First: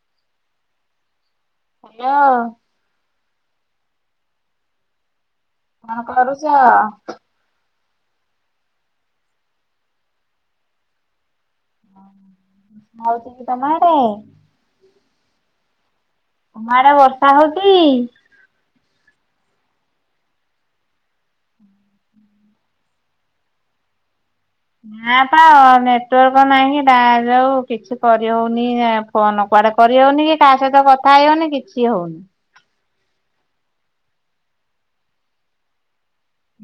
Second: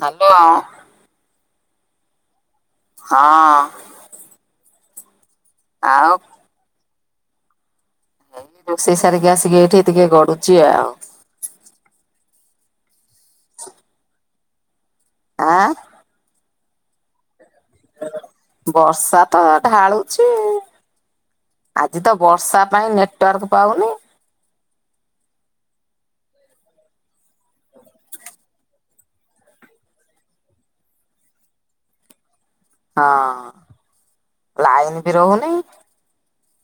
Hello. ହଁ। ହଁ। କଣ ଆଉ କରୁଛ? ରୋଷେଇ ସାରିକି ଆସିକି ଏଇଠି ଟିକେ ଗଡୁଛି ଆଉ। ହଁ ହଉଛି କି ତମ ଆଡେ? ଆଁ। ତମ ଆଡେ ବର୍ଷା ହଉଛି? ବର୍ଷା ତ ଢାଳୁଛି ଆଜି ତ ବର୍ଷା ପାଇଁ ନେଟୱାର୍କ ପାଉନି। ନା ପା ନେଟୱାର୍କ ନାହିଁ ତା ଯୋଗୁ କିଛି କରିହଉନି ଆ ଫୋନ୍ କୁଆଡେ କରିହଉନି କି କାହା ସହିତ କଥା ହେଇ ହଉନି କିଛି ହଉନି। ହଁ ଲାଇନ ବି ରହୁନି?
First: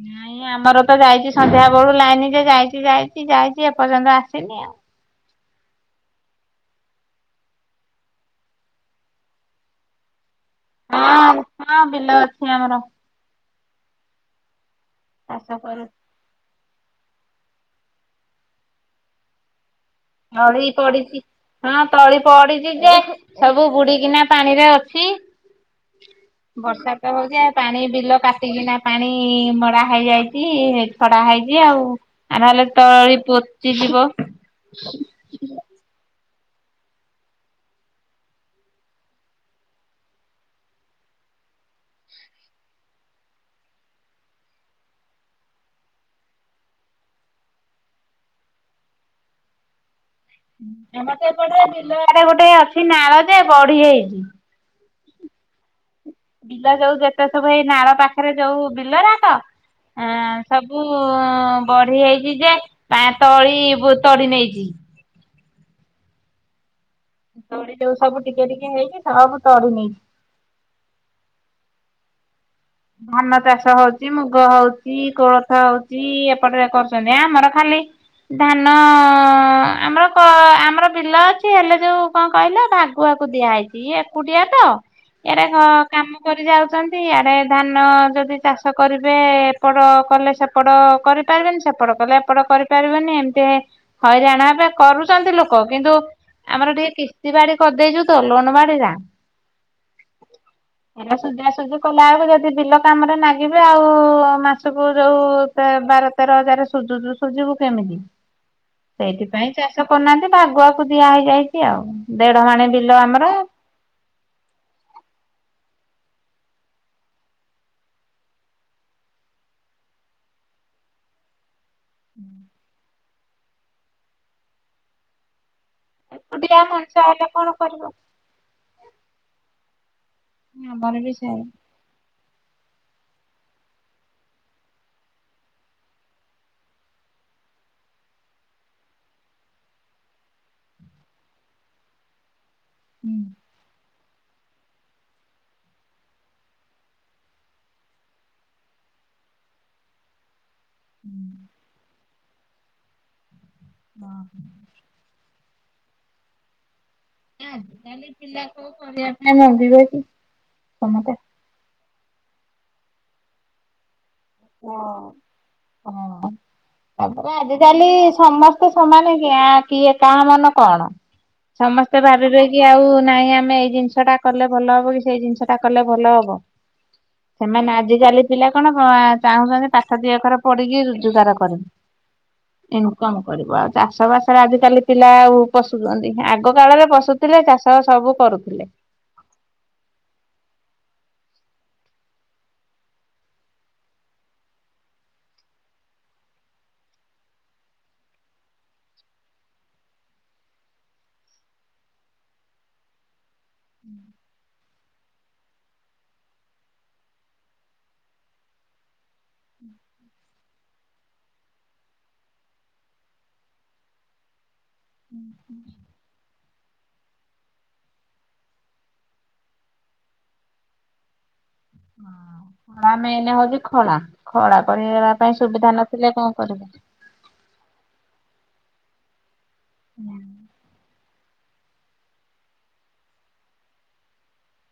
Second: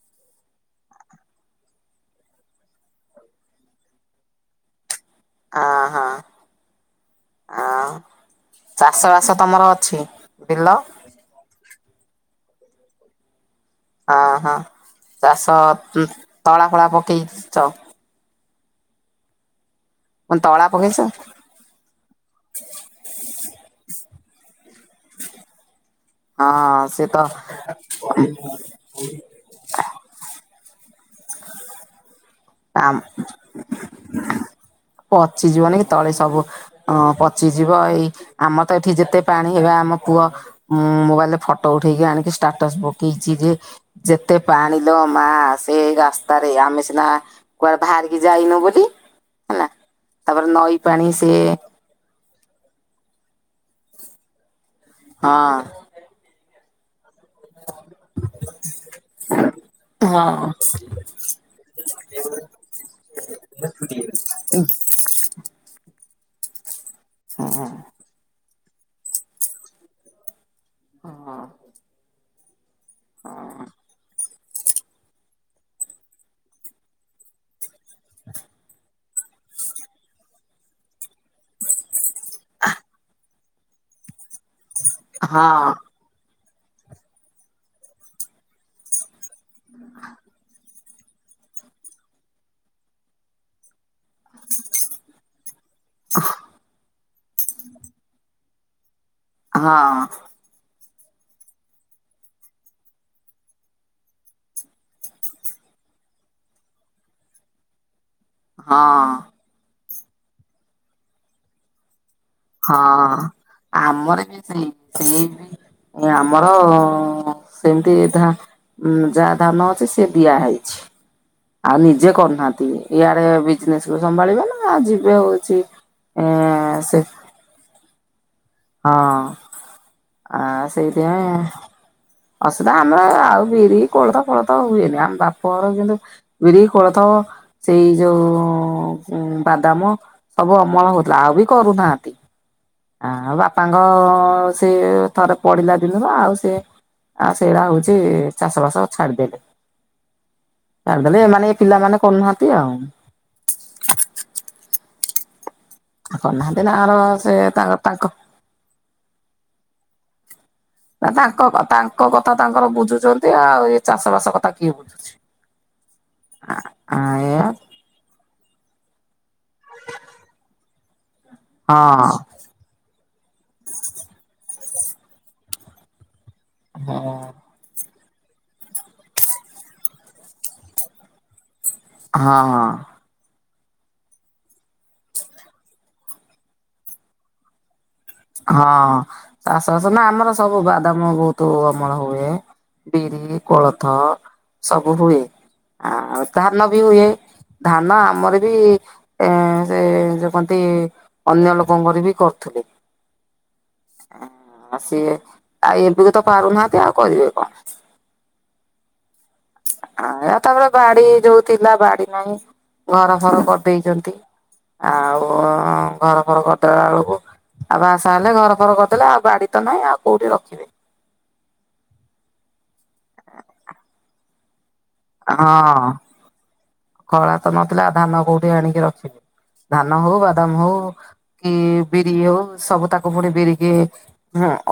ନାଇଁ ଆମର ତ ଯାଇଛି ସନ୍ଧ୍ୟା ବେଳୁ ଲାଇନ ଯେ ଯାଇଛି ଯାଇଛି ଯାଇଛି ଏପର୍ଯ୍ୟନ୍ତ ଆସିନି ଆଉ। ହଁ ହଁ। ଆଁ ଚାଷ ବାସ ତମର ଅଛି ବିଲ? ହଁ ହଁ ବିଲ ଅଛି ଆମର। ହଁ ହଁ ଚାଷ ତଳା ଫଳା ପକେଇଛ? ତଳା ଝଡି ପକେଇଛ ପଡିିଛି ହଁ ତଳି ପଡିଛି ଯେ ସବୁ ବୁଡିିକିନା ପାଣିରେ ଅଛି। ହଁ ବର୍ଷା ସେ ତ ହଉଛି ପାଣି ବିଲ କାଟିକିନା ପାଣି ମଡ଼ା ଘାଇଯାଇଛି ଛଡା ହେଇଛି ଆଉ ନହେଲେ ଆମ ତଳି ପଚିଯିବ। ପଚି ଯିବନି କି ତଳି ସବୁ ହଁ ପଚିଯିବ ଏଇ ଆମର ତ ଏଠି ଯେତେ ପାଣି ହେବା ଆମ କୂଅ ମୋବାଇଲରେ ଫଟୋ ଉଠେଇକି ଆଣିକି ଷ୍ଟାଟସ ପକେଇଛି ଯେ ଯେତେ ପାଣି ଲ ମା ସେ ରାସ୍ତାରେ ଆମେ ସିନା କୁଆଡେ ବାହାରିକି ଯାଇନୁ ବୋଲି ହେଲା ତାପରେ ନଈ ପାଣି ସିଏ ଇଆଡେ ଗୋଟେ ଅଛି ନାଳ ଯେ ବଢିଯାଇଛି। ହଁ। ବିଲ ଯୋଉ ଯେତେ ସବୁ ଏଇ ନାଳ ପାଖରେ ଯୋଉ ବିଲରାକ ଆ ହଁ ସବୁ ବଢି ହେଇଛି ଯେ ତଳି ତଡି ନେଇଛି। ତଳି ଯୋଉ ସବୁ ଟିକେ ଟିକେ ହେଇକି ସବୁ ତଡି ନେଇଛି। ହଁ। ଧାନ ଚାଷ ହଉଛି ମୁଁ ଗ ହଉଛି କୋଳଥ ହଉଛି ଏପଟେ କରୁଛନ୍ତି ଆମର ଖାଲି ଧାନ ଆମର କ ଆମର ବିଲ ଅଛି ହେଲେ ଯୋଉ କଣ କହିଲ ଭାଗୁଆକୁ ଦିଆହେଇଛି ଇଏ ଏକୁଟିଆ ତ ଏରା ହଁ କ କାମ କରି ଯାଉଛନ୍ତି ଆଡେ ଧାନ ଯଦି ଚାଷ କରିବେ ଏପଟ କଲେ ସେପଟ କରିପାରିବେନି ସେପଟ କଲେ ଏପଟ କରିପାରିବେନି ଏମିତି ହେ ହଇରାଣ ହେବେ କରୁଛନ୍ତି ଲୋକ କିନ୍ତୁ ଆମର ଟିକେ କି ସ୍ତୀ ବାଡି କରିଦେଇଛୁ ତ ଲୋନ୍ ବାଡି ରା। ହଁ। ହେରା ସୁଝା ସୁଝି କଲାବେଳକୁ ଯ ସେ ବିଲ କାମରେ ନାଗିବେ ଆଉ, ମାସକୁ ଯଉ ବାର ତେର ହଜାର ସୁଝୁଛୁ। ସୁଜିବୁ କେମିତି? ହଁ ସେଇଥିପାଇଁ ଚାଷ କରୁନାହାନ୍ତି, ଭାଗୁଆକୁ ଦିଆ ହେଇଯାଇଛି ଆଉ ଦେଢ ମାଣ ବିଲ ହଁ ଆମର। ଆମର ବି ସେଇ, ସେଇ ବି ଆମର ସେମିତି ଧ ଉ ଯା ଧାନ ଅଛି ସେ ଦିଆ ହେଇଛି। ଆଉ ନିଜେ କରୁନାହାନ୍ତି, ଇଆଡେ ବିଜନେସ କୁ ସମ୍ଭାଳିବେ ନା ଯିବେ ହଉଛି। ଏ ଏକୁଟିଆ ସେ ମଣିଷ ହେଲେ କଣ କରିବ? ହଁ ଆ ଆମର ବି ସେୟା। ହୁଁ ସେଇଥିପାଇଁ ଅସିଧା ଆମର ଆଉ ବିରି, କୋଳଥ ଫୋଳଥ ହୁଏନି, ଆମ ବାପର କିନ୍ତୁ ବିରି, କୋଳଥ, ସେଇ ଯୋଉ ବାଦାମ ସବୁ ଅମଳ ହଉଥିଲା, ଆଉ ବି କରୁନାହାନ୍ତି ଆ ହୁଁ। ବା ତାଙ୍କ ସେ ଥରେ ପଡିଲା ଦିନରୁ ଆଉ ସେ ଆଉ ସେଇଟା ହଉଛି ଚାଷ ବାସ ଛାଡିଦେଲେ। କରିଦେଲେ, ଏମାନେ ଏ ପିଲାମାନେ କରୁନାହାନ୍ତି ଆଉ [unintelligible] ଆ କରୁନାହାନ୍ତି ତାଙ୍କର ଆଜିକାଲି ପିଲା କୋଉ କରିବା ପାଇଁ ରାଜି ହଉଛି। ନା ତାଙ୍କ ତାଙ୍କ କଥା ତାଙ୍କର ବୁଝୁଛନ୍ତି ଆଉ ଏ ଚାଷ ବାସ କଥା ତାକୁ ହଁ। କିଏ ବୁଝୁଛି? ଆ ଏୟା। ହେଲେ ସମସ୍ତେ ସମାନ କି ଆଁ କିଏ କାହା ମନ କଣ ସମସ୍ତେ ହଁ ଭାବିବେ କି ଆଉ ନାହିଁ ଆମେ ଏଇ ଜିନିଷ ଟା କଲେ ଭଲ ହବ କି, ସେଇ ଜିନିଷ ଟା କଲେ ଭଲ ହବ? ହଁ ଅଁ ସେମାନେ ଆଜିକାଲି ପିଲା କଣ ଚାହୁଁଛନ୍ତି ପାଠ ଦି ଅକ୍ଷର ପଢ଼ିକି ରୋଜଗାର କର ହଁ, ହଁ। କଣ କରିବ ଆଉ ଚାଷ ବାସରେ ଆଜିକାଲି ପିଲା ଆଉ ପଶୁଛନ୍ତି, ଆଗ କାଳରେ ପଶୁଥିଲେ ଚାଷ ସବୁ କରୁଥିଲେ। ହଁ ଚାଷବାସ ନା ଆମର ସବୁ ବାଦାମ ବହୁତୁ ଅମଳ ହୁଏ। ବିରି, କୋଳଥ ସବୁ ହୁଏ ଆଉ ଧାନ ବି ହୁଏ। ଧାନ ଆମର ବି ଏ ସେ ଯଉ କନ୍ତି ଅନ୍ୟ ଲୋକଙ୍କର ବି କରୁଥିଲେ। ସିଏ ଆଉ ଏବେ କୁ ତ ପାରୁନାହାନ୍ତି ଆଉ କରିବେ କଣ? ଆ ତାପରେ ବାଡି ଯୋଉ ଥିଲା, ବାଡି ନାହିଁ, ଘର ଫର କରିଦେଇଛନ୍ତି। ଆଉ ଘର ଫର କରିଦେଲା ବେଳକୁ, ଆଉ ବାହା ସାହା ହେଲେ ଘର ଫର କରିଦେଲେ ଆଉ ବାଡି ତ ନାହିଁ ଆଉ କୋଉଠି ରଖିବେ। ଖ ମେନ୍ ହଉଛି ଖଳା, ଖଳା କରିବା ପାଇଁ ସୁବିଧା ହଁ। ନଥିଲେ କଣ କରିବୁ? ଖଳା ତ ନଥିଲା ଧାନ କୋଉଠି ଆଣିକି ରଖିବେ, ଧାନ ହଉ ବାଦାମ ହଉ କି ବିରି ହଉ ସବୁ ତାକୁ ପୁଣି ବିରିକି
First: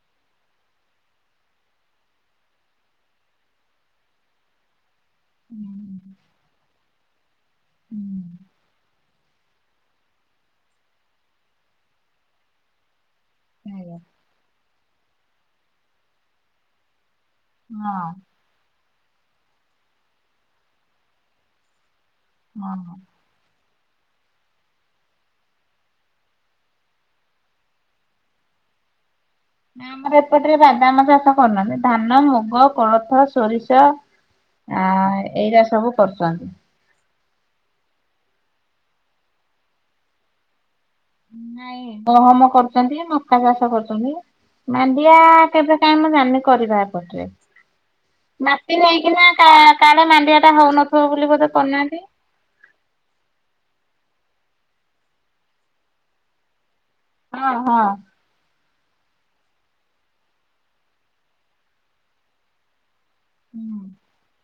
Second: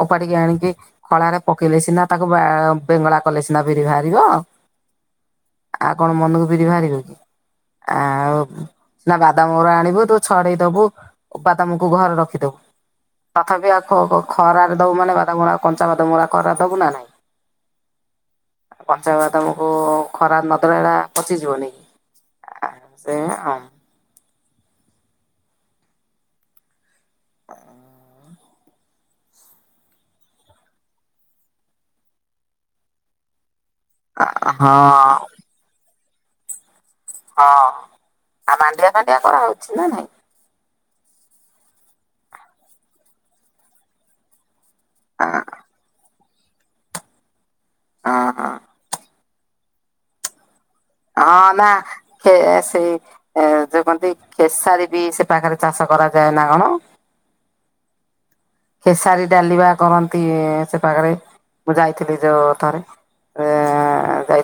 ଓପାଡିକି ଆଣିକି ଖଳାରେ ପକେଇଲେ ସିନା, ତାକୁ ବେଙ୍ଗଳା କଲେ ସିନା ବିରି ବାହାରିବ। [unintelligible] ଆଉ କଣ ମନକୁ ବିିରି ବାହାରିବ କି? ଆଉ ସିନା ବାଦାମଗୁରା ଆଣିବୁ ତୁ ଛଡେଇ ଦବୁ ବାଦାମକୁ ଘରେ ରଖିଦବୁ। ତଥାପି ଆଉ ଖ-ଖ-ଖରାରେ ଦବୁ ମାନେ, ବାଦମଗୁରା କଞ୍ଚା ବାଦମଳା ଖରା ଦବୁ ନା ନାଇଁ? ହଁ ଅଁ ଆଉ କଞ୍ଚା ବାଦାମକୁ ଖରାରେ ନ ଦେଲେ ହେରା ପଚିଯିବନି କି? ଆ ସେୟା ଆଉ ନା ଆମର ଏପଟରେ ବାଦାମ ଚାଷ କରୁନାହାନ୍ତି। ଧାନ, ମୁଗ, କୋଳଥ, ସୋରିଷ ହଁ ଆ ଏଇରା ସବୁ କରୁଛନ୍ତି। ହଁ ଆଉ ମାଣ୍ଡିଆ ଫାଣ୍ଡିଆ କରାହଉଛି ନା ନାଇଁ? ନାଇଁ ଗହମ କରୁଛନ୍ତି, ମକା ଚାଷ କରୁଛନ୍ତି। ମାଣ୍ଡିଆ କେବେ କାଇଁ ମୁଁ ଜାଣିନି, କରିବା ଏପଟରେ। ହଁ ହଁ ମାଟି ନେଇକିନା କା କାଳେ ମାଣ୍ଡିଆଟା ହଉନ ଆମ ସେ ସେଇ ଏ ଯୋଉ କଅନ୍ତି, ଖେସାରୀ ବି ସେ ପାଖରେ ଚାଷ କରାଯାଏ ନା କଣ? ହଁ- ହଁ। ଖେସାରୀ ଡାଲି ବା କରନ୍ତି ସେ ପାଖେରେ, ମୁଁ ଯାଇଥିଲି ଯୋଉ ଥରେ। ହୁଁ।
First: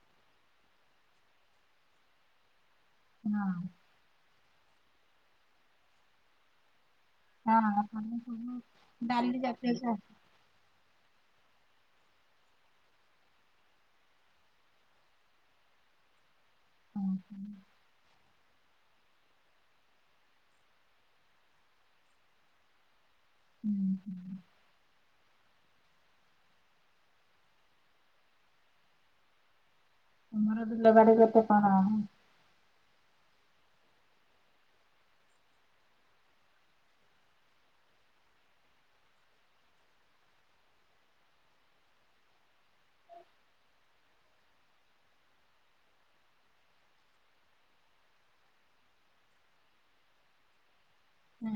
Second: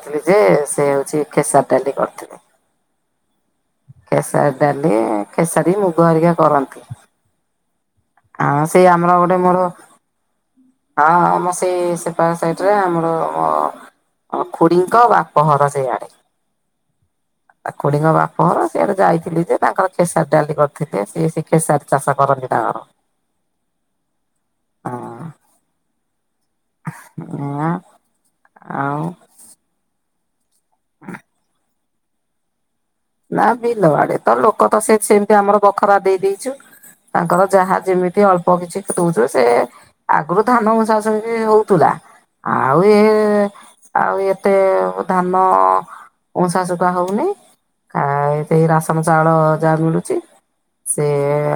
ଥିଲି ଯେ ସେ ହଉଛି ଖେସାରି ଡାଲି କରିଥିଲେ। ହଁ। ଖେସାରୀ ଡାଲି, ଖେସାରୀ, ମୁଗ ହେରିକା କରନ୍ତି। ହଁ। ଆଉ ସେଇ ଆମର ଗୋଟେ ମୋର ହଁ-ହଁ ଆମ ସେଇ ସେପାଖ ସାଇଟରେ ଆମର ଆମ ଖୁଡିଙ୍କ ବାପଘର ସେଇଆଡେ। ହୁଁ - ହୁଁ। ତା ଖୁଡିଙ୍କ ବାପ ଘର ସିଆଡେ ଯାଇଥିଲୁ ଯେ, ତାଙ୍କର ଖେସାରୀ ଡାଲି କରିଥିଲେ। ସିଏ ସେ ଖେସାରୀ ଚାଷ କରନ୍ତି ତାଙ୍କର। ହୁଁ- ହୁଁ। ହଁ। ହଁ - ଆଁ। ତମର ବିଲବାଡି କେତେ କଣ? ନା ବିଲ ବାଡ଼ି ତ, ଲୋକ ତ ସେ ସେମିତି ଆମର ବଖରା ଦେଇ ଦେଇଛୁ। ତାଙ୍କର ଯାହା ଯେମିତି ଅଳ୍ପ କିଛି ଦଉଛୁ ସେ ଆଗରୁ ଧାନ ଉଁସା ଉଁସି ହଉଥିଲା। ଆଉ ଏ, ଆଉ ଏତେ ଧାନ ତମ ଶାଶୂ କଣ କହୁଥିଲେ? ଆ ଏଇତ ରାସନ ଚାଉଳ ଯାହା ମିଳୁଛି, ସେ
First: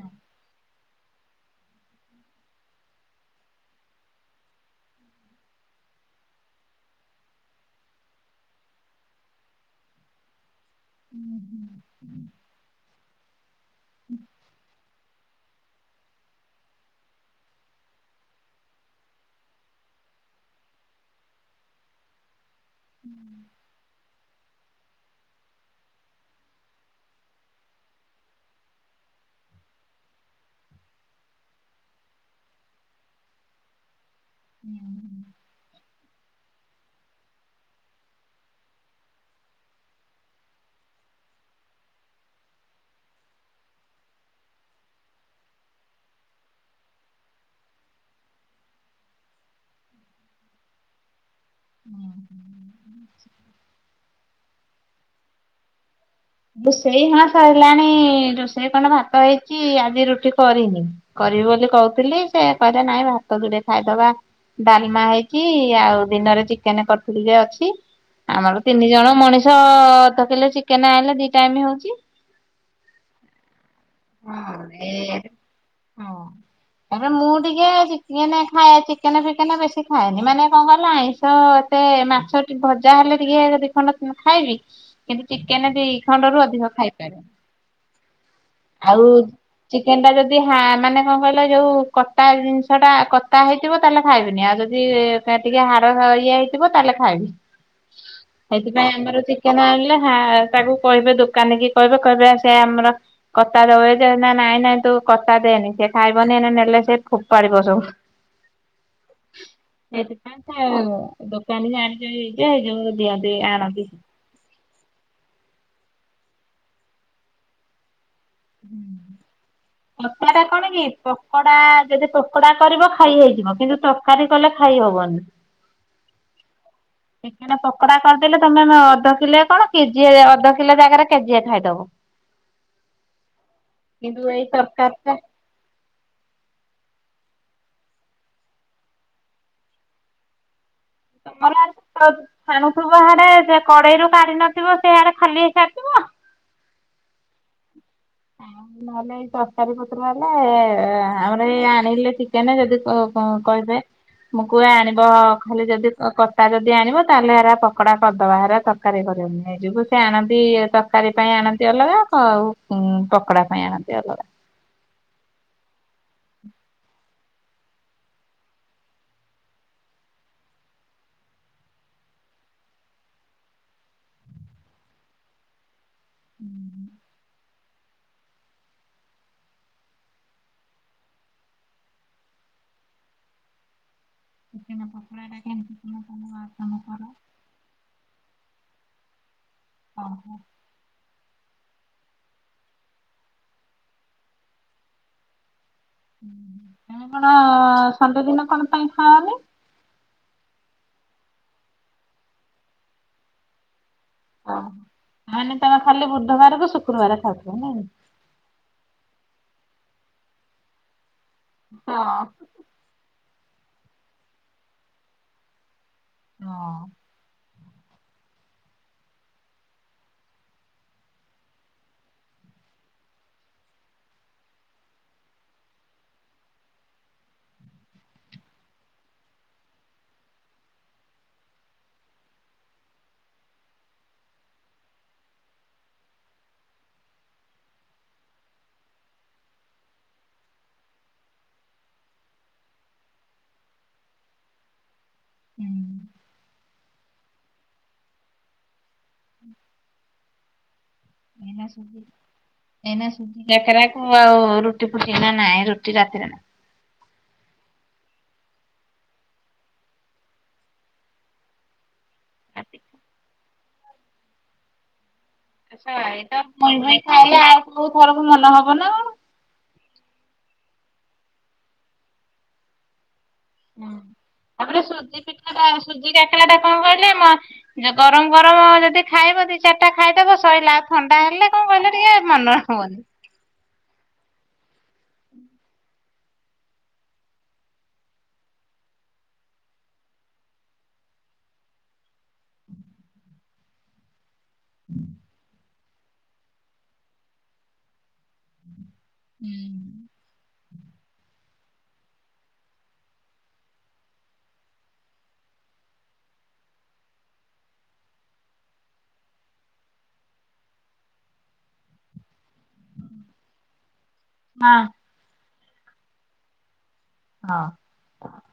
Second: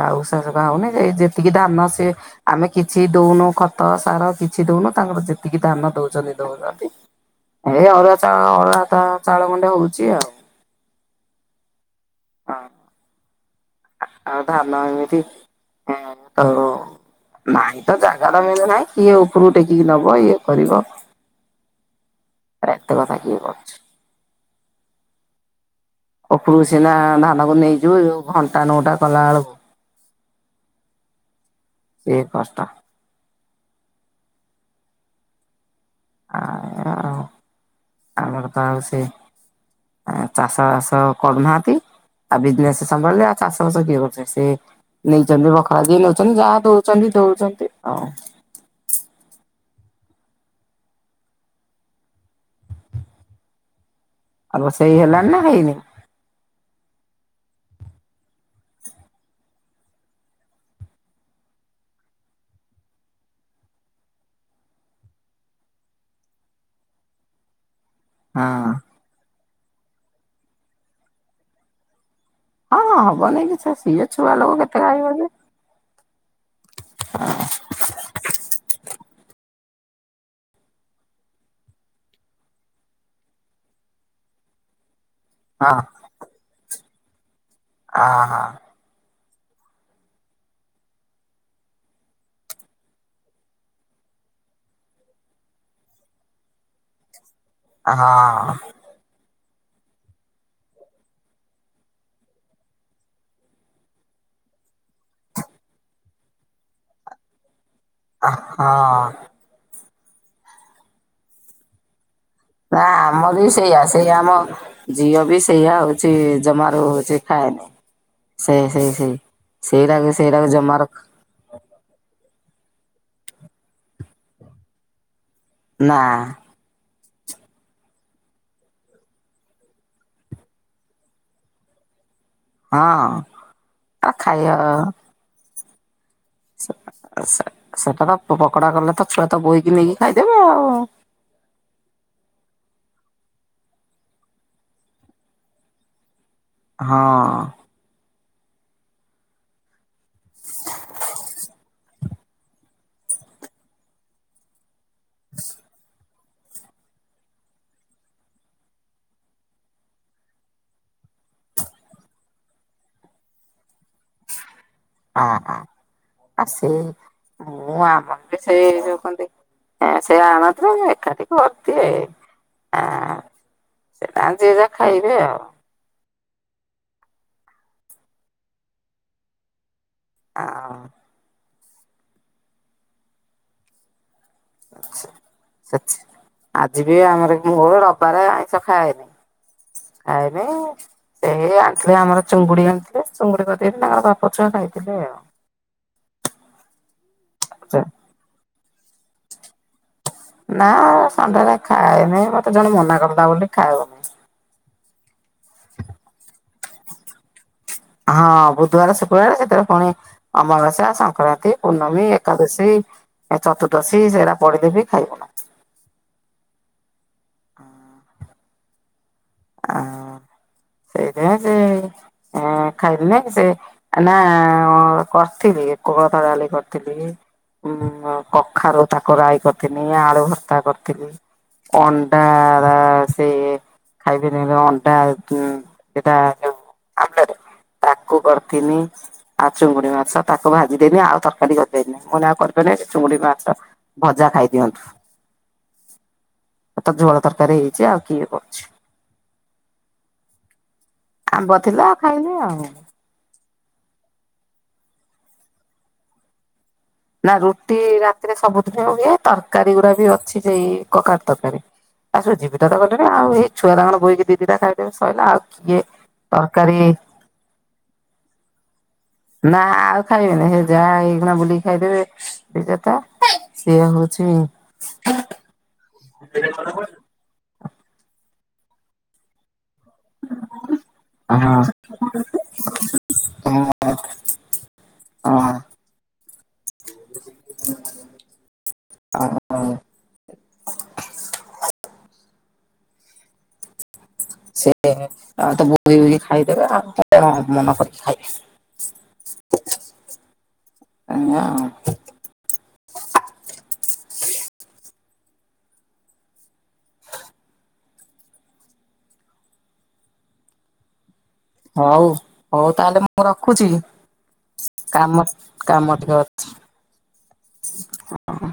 ଆଉ [unintelligible] ଯେତିକି ଧାନ ସିଏ ଆମେ କିଛି ଦଉନୁ ଖତ, ସାର କିଛି ଦଉନୁ। ତାଙ୍କର ଯେତିକି ଧାନ ଦଉଛନ୍ତି, ଦଉଛନ୍ତି। ଏଇ ଅରୁୁଆ ଚାଉଳ, ଅରୁୁଆ ଭାତ ଚାଉଳ ଗଣ୍ଡେ ମିଳୁଛି ଆଉ। ହୁଁ-ହୁଁ। ହଁ ଆଉ ଧାନ ଏମିତି, [unintelligible] ନାଇଁ ତ ଜାଗା ତ ମେନ୍ ନାଇଁ, କିଏ ଉପରକୁ ଟେକିକି ନବ ଇଏ କରିବ। ଏତେ କଥା କିଏ କରୁଛି? ଉପୁରୁକୁ ସିନା ଧାନକୁ ନେଇଯିବୁ, ଯୋଉ ଘଣ୍ଟା ନଉଟା କଲା ବେଳକୁ ସିଏ କଷ୍ଟ। ହୁଁ। ଆଉ ଏଇଆ ଆଉ, ଆମର ତ ଆଉ ସେ ଆଉ ଚାଷ ବାସ କରୁନାହାନ୍ତି? ଆଉ ବିଜନେସ ସମ୍ଭାଳିଲେ, ଆଉ ଚାଷବାସ କିଏ କରୁଚି। ସେ ନେଇଛନ୍ତି ବଖଳା ଯିଏ ନଉଛନ୍ତି, ଯାହା ଦଉଛନ୍ତି ଦଉଛନ୍ତି ଆଉ। ଉଁ- ହୁଁ। ଆଉ ରୋଷଇ ହେଲାଣି ନା ହେଇନି? ରୋଷେଇ ହଁ ସଇଲାଣି। ରୋଷେଇ କଣ ଭାତ ହେଇଛି, ଆଜି ରୁଟି କରିନି। କରିବି ବୋଲି କହୁଥିଲି, ସେ କହିଲେ ନାଇଁ ଭାତ ଯୋଡିଏ ଖାଇଦବା। ଡାଲମା ହେଇକି, ଆଉ ଦିନରେ ଚିକେନ କରିଥିଲି ଟିକେ ଅଛି। ଆମର ହଁ ତିନି ଜଣ ମଣିଷ, ଅଧ କିଲେ ଚିକେନ ଆଣିଲେ ଦି ଟାଇମ ହଉଛି। ହଁ- ହଁ ହବନି କି, ସେ ସିଏ ଛୁଆ ହଁ ଲୋକ କେତେ ଖାଇବ ଯେ? ହଁ। ଏବେ ମୁଁ ଟିକେ ଚି କେନ୍ ଖାଏ ଚିକେନ ଫିକେନ ବେଶି ଖାଏନି, ମାନେ କଣ କଇଲ ଆଇଁଷ ଏତେ ମାଛ ଛୁଇଁ ଭଜା ହେଲେ ଟିକେ ଦିଖଣ୍ଡ ଉଁ ଖାଇବି କିନ୍ତୁ, ଚିକେନ ହଁ ଦି ଖଣ୍ଡରୁ ଅଧିକ ଖାଇପାରେନି। ଆ ହାଁ। ଆଉ, ଚିକେନଟା ଯଦି ହା ମାନେ କଣ କହିଲ, ଯୋଉ କଟା ଜିନିଷଟା କତା ହେଇ ଥିବ ତାହେଲେ ଖାଇବିନି, ଆଉ ଯଦି ତାର ଟିକେ ହାଡ଼ ଇଏ ହେଇଥିବ ତାହେଲେ ଖାଇବି। ହଁ। ନାଇଁ ଆମର ଚିକେନା ଆଣିଲେ ହା ତାକୁ କହିବେ ଦୋକାନି କି କହିବେ କହିବେ ସେ ଆମର କତା ଦବୁ ଯଦି ଦେ ନା ନାଇଁ-ନାଇଁ ତୁ କତା ଦେନି ସିଏ ଖାଇବନି ଏଇନେ ନେଲେ ସିଏ ଫୋପାଡିବ ସବୁ। ଅ ହଁ। ସେଇଥିପାଇଁ ସେ ଦୋକାନୀ ଜାଣିଛି ନା ଆମର ବି ସେଇଆ ସେଇ ଆମ ଝିଅ ବି ସେଇୟା ହଉଛି, ଜମାରୁ ହଉଛି ଖାଏନି। ସେଇ-ସେଇ-ସେଇ, ସେଇଟାକୁ-ସେଇଟାକୁ ଜମା ରଖ୍ ପକୋଡା ଯଦି ପୋକୋଡା କରିବ ଖାଇ ହେଇଯିବ, କିନ୍ତୁ ତକାରୀ କଲେ ଖାଇହବନି। ନା। ଚିକେନ ପକୋଡା କରିଦେଲେ, ତମେ ମ ଅଧ କିଲେ କଣ କେଜିଏ [unintelligible] ଅଧ କିଲେ ଜାଗାରେ କେଜିଏ ଖାଇଦବ। ହଁ ଆଉ, କିନ୍ତୁ ଖାଇଆ [unintelligible] [unintelligible] ସେଟା ଅ ସେ ସେଟା ତ ପକୋଡା କଲେ, ତ ଛୁଆ ତ ବୋହିକି ନେଇକି ଖାଇଦେବେ ଆଉ। ଗଲାବେଳକୁ ଛାଣ ଛାଣୁଥିବ ହାଡେ ସେ କଡେଇରୁ କାଢି ନଥିବ, ସେଆଡେ ଖାଲି ହେଇସାରିଥିବ। ହଁ। ଆଉ ନହେଲେ ସେଇ ତକାରୀ ପତ୍ର ହେଲା [unintelligible] ଆମର ଏଇ ଆଣିଲେ ଚିକେନ ଯଦି କ କଁ କଇବେ ମୁଁ କୁଏ ଆଣିବ ଖାଲି ଯଦି କତା ଯଦି ଆଣିବ ତାହେଲେ ହେରା ପକୋଡା କରିଦବା ହେରା ତରକାରୀ କରିହବନି ହେଇ ଯୋଗୁ ସିଏ ଆଣନ୍ତି ତ କାରୀ ପାଇଁ ଆଣନ୍ତି ଅଲଗା ଆଉ ଉଁ ପକୋଡା ପାଇଁ ଆଣନ୍ତି ଅଲଗା। ହଁ ହଁ ଆ ସେଇ ମୁଁ ଆମର ବି ସେଇ ଯୋଉ କହନ୍ତି ଏ ସିଏ ଆଣନ୍ତି ତ ଏକାଠି କରଦିଏ ଆଁ ହଁ ଯିଏ ଯାହା ଖାଇବେ ଆଉ। ହୁଁ ହୁଁ। ଆ ଉ ଚିକେନ୍ ପକୋଡ଼ା [unintelligible] କଣ? ମୁଁ ରବାରେ ଆଇଁଷ ଖାଏନି ଖାଏନି ସେଇ ଆଣିଥିଲେ ଆମର ଚୁଙ୍ଗୁଡି ଆଣିଥିଲେ, ଚୁଙ୍ଗୁଡି କରିଦେଲେ ତାଙ୍କର ବାପ ଛୁଆ ଖାଇଥିଲେ ଆଉ। ହୁଁ ହୁଁ ତମେ କଣ, ସଣ୍ଡେ ଦିନ କଣ ପାଇଁ ଖାଅନି? ନା ଏ ସଣ୍ଡେ ଯେ ଖାଏନି, ମତେ ଜଣେ ମନା କରିଦେଲା ବୋଲି ଖାଉନି। ଓହୋ! ମାନେ ତମେ ଖାଲି ବୁଧବାର କୁ ଶୁକ୍ରବାର ଖାଉଥିବ ନାଇଁ? ହଁ, ବୁଧବାର, ଶୁକ୍ରବାର ସେଥିରେ ପୁଣି ଅମାବାସ୍ୟା, ସଂକ୍ରାନ୍ତି ପୂର୍ଣ୍ଣମୀ, ଏକାଦଶୀ, ଚତୁର୍ଦଶୀ, ସେଇଟା ପଡିଲେ ବି ଖାଇବୁନୁ। ହଁ। ଆଉ ସେଇଥିପାଇଁ ସେ ଏ ଖାଇଦେଲେ ସେ ନା ଅ କରିଥିଲି, ଏ କୋଳଥ ଡାଲି କରିଥିଲି। ଉଁ କଖାରୁ ତାକୁ ରାଇ କରିଥିନି, ଆଳୁ ଭର୍ତା କରିଥିଲି ଅଣ୍ଡାର ସେ ଖାଇଥିନି ଏବେ ଅଣ୍ଡା ଉଁ ସେଟା ଯୋଉ ଆମ୍ଲେଟ ତାକୁ କରିଥିନି ଆଉ ଚୁଙ୍ଗୁଡି ମାଛ ତାକୁ ଭାଜିଦେନି ଆଉ ତରକାରୀ କରିପାଇଲି ନାଇଁ ମୁଁ କହିଲି ମୁଁ ଆଉ କରିପାରିବି ନାଇଁ ସେ ଚୁଙ୍ଗୁଡି ମାଛ ଭଜା ଖାଇଦିଅନ୍ତୁ। ହୁଁ। ଝୋଳ ତରକାରୀ ହେଇଛି ଆଉ କିଏ କରୁଛି? ଆମ୍ବ ଥିଲା ଆଉ ଖାଇଲି ଆଉ। ଏଇନେ ସୁଜି କାକରା କୁ ଆଉ ରୁଟି ଫୁଟି ନାହିଁ ରୁଟି ରାତିରେ ନାଇ। ନା ରୁଟି ରାତିରେ ସବୁଦିନେ ହୁଏ ତରକାରୀ ଗୁଡା ବି ଅଛି ଏଇ କଖାରୁ ତରକାରୀ। ଆ ସୁଜି ପିଠା ତ କରିଥିଲି ଆଉ ଏଇ ଛୁଆ ତାଙ୍କର ବୋହିକି ଦିଦିଟା ଖାଇଦେବେ ସରିଲା ଆଉ କିଏ ତରକାରୀ [unintelligible] କୋଉଥରକୁ ମନ ହବ ନା କଣ? ନା ଆଉ ଖାଇବେନି ସେ ଯାହା ହେଇକିନା ବୁଲିକି ଖାଇଦେବେ ଦି ଚାରିଟା। ସିଏ ହଉଛି ତାପରେ ସୁଜି ପିଠା ଟା ସୁଜି କାକରାଟା କଣ କହିଲେ ମନ ଯୋଉ ଗରମ ଗରମ ଯଦି ଖାଇବ ଥି ଦି ଚାରିଟା ଖାଇଦେବ ସରିଲା ଥଣ୍ଡା ହେଲେ କଣ କହିଲେ ଟିକେ ମନ ହବନି। ହଁ। ଅ ହ। ସେ ତ ବୋହି ବୋହି ଖାଇଦେବେ ଆଉ ମନ କରିକି ଖାଇବେ। ହୁଁ ଏୟା ଆଉ। ହଉ ହଉ ତାହେଲେ ମୁଁ ରଖୁଛି। ହଁ। କାମ କାମ ଟିକେ ଅଛି। ହଁ। ହଁ।